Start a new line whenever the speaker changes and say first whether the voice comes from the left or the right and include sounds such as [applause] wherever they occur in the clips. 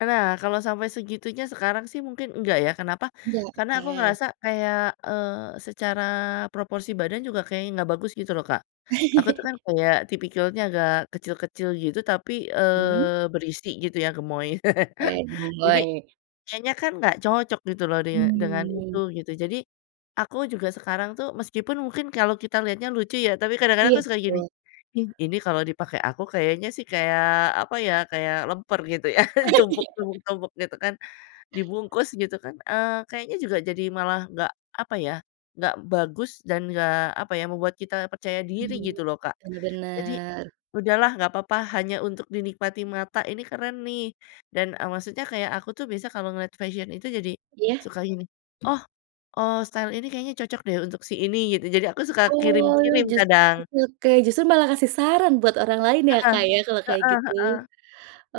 left: E nah, kalau sampai segitunya sekarang sih mungkin enggak ya, kenapa?
right: Iya,
left: Karena aku
right: oke.
left: ngerasa kayak, eee, secara proporsi badan juga kayaknya enggak bagus gitu loh, Kak. Aku tuh kan
right: [chuckles]
left: kayak tipikalnya agak kecil-kecil gitu, tapi,
right: Hmm.
left: eee, berisi gitu ya, gemoy.
right: Oke,
left: [chuckles] Jadi,
right: gemoy.
left: kayaknya kan nggak cocok gitu loh, dinge dengan itu
right: Hmm.
left: gitu. Jadi, aku juga sekarang tuh, meskipun mungkin kalau kita lihatnya lucu ya, tapi kadang-kadang
right: Iya,
left: aku suka gini,
right: betul.
left: "in ini kalau dipakai aku, kayaknya sih, kayak apa ya, kayak lemper" gitu ya,
right: [chuckles]
left: tumpuk
right: [unintelligible]
left: tumpuk tumpuk gitu kan, dibungkus gitu kan, eee, kayaknya juga jadi malah nggak apa ya, nggak bagus dan nggak apa ya, membuat kita percaya diri
right: Hmm,
left: gitu loh, Kak.
right: benar
left: Jadi
right: benar.
left: udahlah nggak papa, hanya untuk dinikmati mata, ini keren nih. Dan, eee, maksudnya kayak aku tuh bisa kalau ngeliat fashion itu jadi
right: Iya.
left: suka gini, "Oh, eee, style ini kayaknya cocok deh, untuk si ini," gitu. Jadi aku suka
right: Oh,
left: kirim-kirim
right: justru
left: kadang.
right: [unintelligible] justru malah kasih saran buat orang lain ya,
left: Heeh,
right: Kak, ya, kalo kayak
left: heeh
right: gitu.
left: heeh,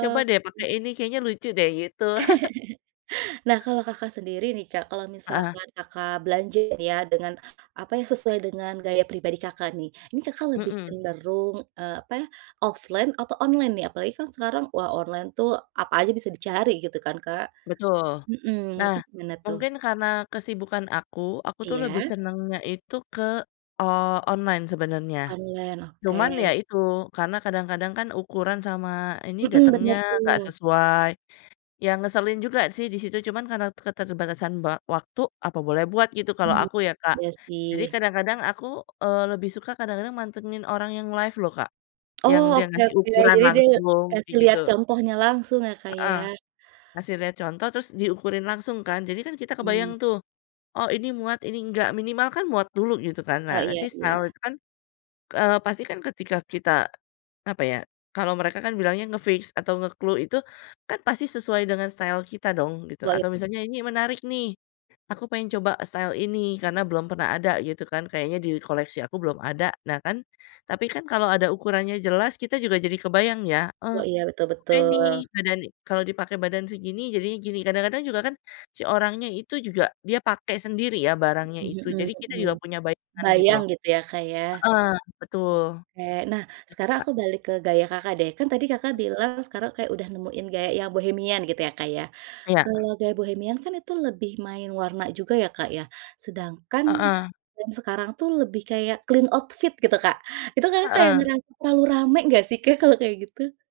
left: "Coba deh
right: mhm.
left: pakai ini, kayaknya lucu deh," gitu. [chuckles]
right: [chuckles] Nah, kalau Kakak sendiri nih, Kak, kalau
left: Heeh.
right: misalkan Kakak belanja nih ya, dengan apa yang sesuai dengan gaya pribadi Kakak nih. Ini Kakak lebih
left: Mhm.
right: cenderung, eee, apa ya, offline atau online nih? Apalagi kan sekarang, wah online tuh, apa aja bisa dicari gitu kan, Kak.
left: Betul.
right: Mhm,
left: Nah,
right: itu gimana tuh?
left: mungkin karena kesibukan aku, aku tuh lebih
right: Iya.
left: senengnya itu ke o online sebenarnya.
right: Online, oke.
left: Cuman ya itu, karena kadang-kadang kan ukuran sama ini
right: Mhm,
left: datengnya
right: benar
left: nggak
right: tuh.
left: sesuai. Ya ngeselin juga sih di situ, cuman karena keterbatasan ba waktu, apa boleh buat gitu, kalau
right: Mmm,
left: aku ya, Kak.
right: iya
left: Jadi
right: sih.
left: kadang-kadang aku, eee, lebih suka kadang-kadang mantengin orang yang live loh, Kak, yang
right: Oh,
left: dia
right: oke
left: ngasih
right: oke,
left: ukuran
right: jadi dia
left: langsung,
right: kasih
left: kayak gitu.
right: lihat contohnya langsung ya, Kak,
left: Heeh,
right: ya.
left: kasih lihat contoh, terus diukurin langsung kan, jadi kan kita
right: Mmm.
left: kebayang tuh. Oh, ini muat, ini nggak, minimal kan muat dulu gitu kan.
right: Oh,
left: Nah,
right: iya
left: nanti style
right: iya.
left: itu kan, eee, pasti kan ketika kita apa ya, kalau mereka kan bilangnya nge-fix atau nge-clue itu kan pasti sesuai dengan style kita dong gitu,
right: Wah, iya.
left: atau misalnya ini menarik nih, aku pengen coba style ini, karena belum pernah ada gitu kan, kayaknya di koleksi aku belum ada. Nah kan, tapi kan kalau ada ukurannya jelas, kita juga jadi kebayang ya, eh
right: Wah iya, betul
left: oke nih,
right: betul.
left: badan ni kalau dipakai badan segini, jadinya gini. Kadang-kadang juga kan, si orangnya itu juga dia pakai sendiri ya, barangnya
right: Mmm,
left: itu.
right: mhm
left: Jadi kita
right: mhm.
left: juga punya bayangan gitu
right: Bayang
left: loh.
right: gitu ya, Kak, ya?
left: Heeh, betul,
right: Oke. Nah,
left: terus
right: sekarang
left: Kak
right: aku balik ke gaya Kakak deh, kan tadi Kakak
left: [unintelligible]
right: bilang sekarang kayak udah nemuin gaya yang bohemian gitu ya, Kak, ya?
left: Iya.
right: Kalau gaya bohemian kan itu lebih main warna juga ya, Kak, ya. Sedangkan
left: Heeh.
right: brand sekarang tuh lebih kayak clean outfit gitu, Kak. Itu Kakak kayak
left: Heeh.
right: ngerasa terlalu rame nggak sih, Kak, kalau kayak gitu?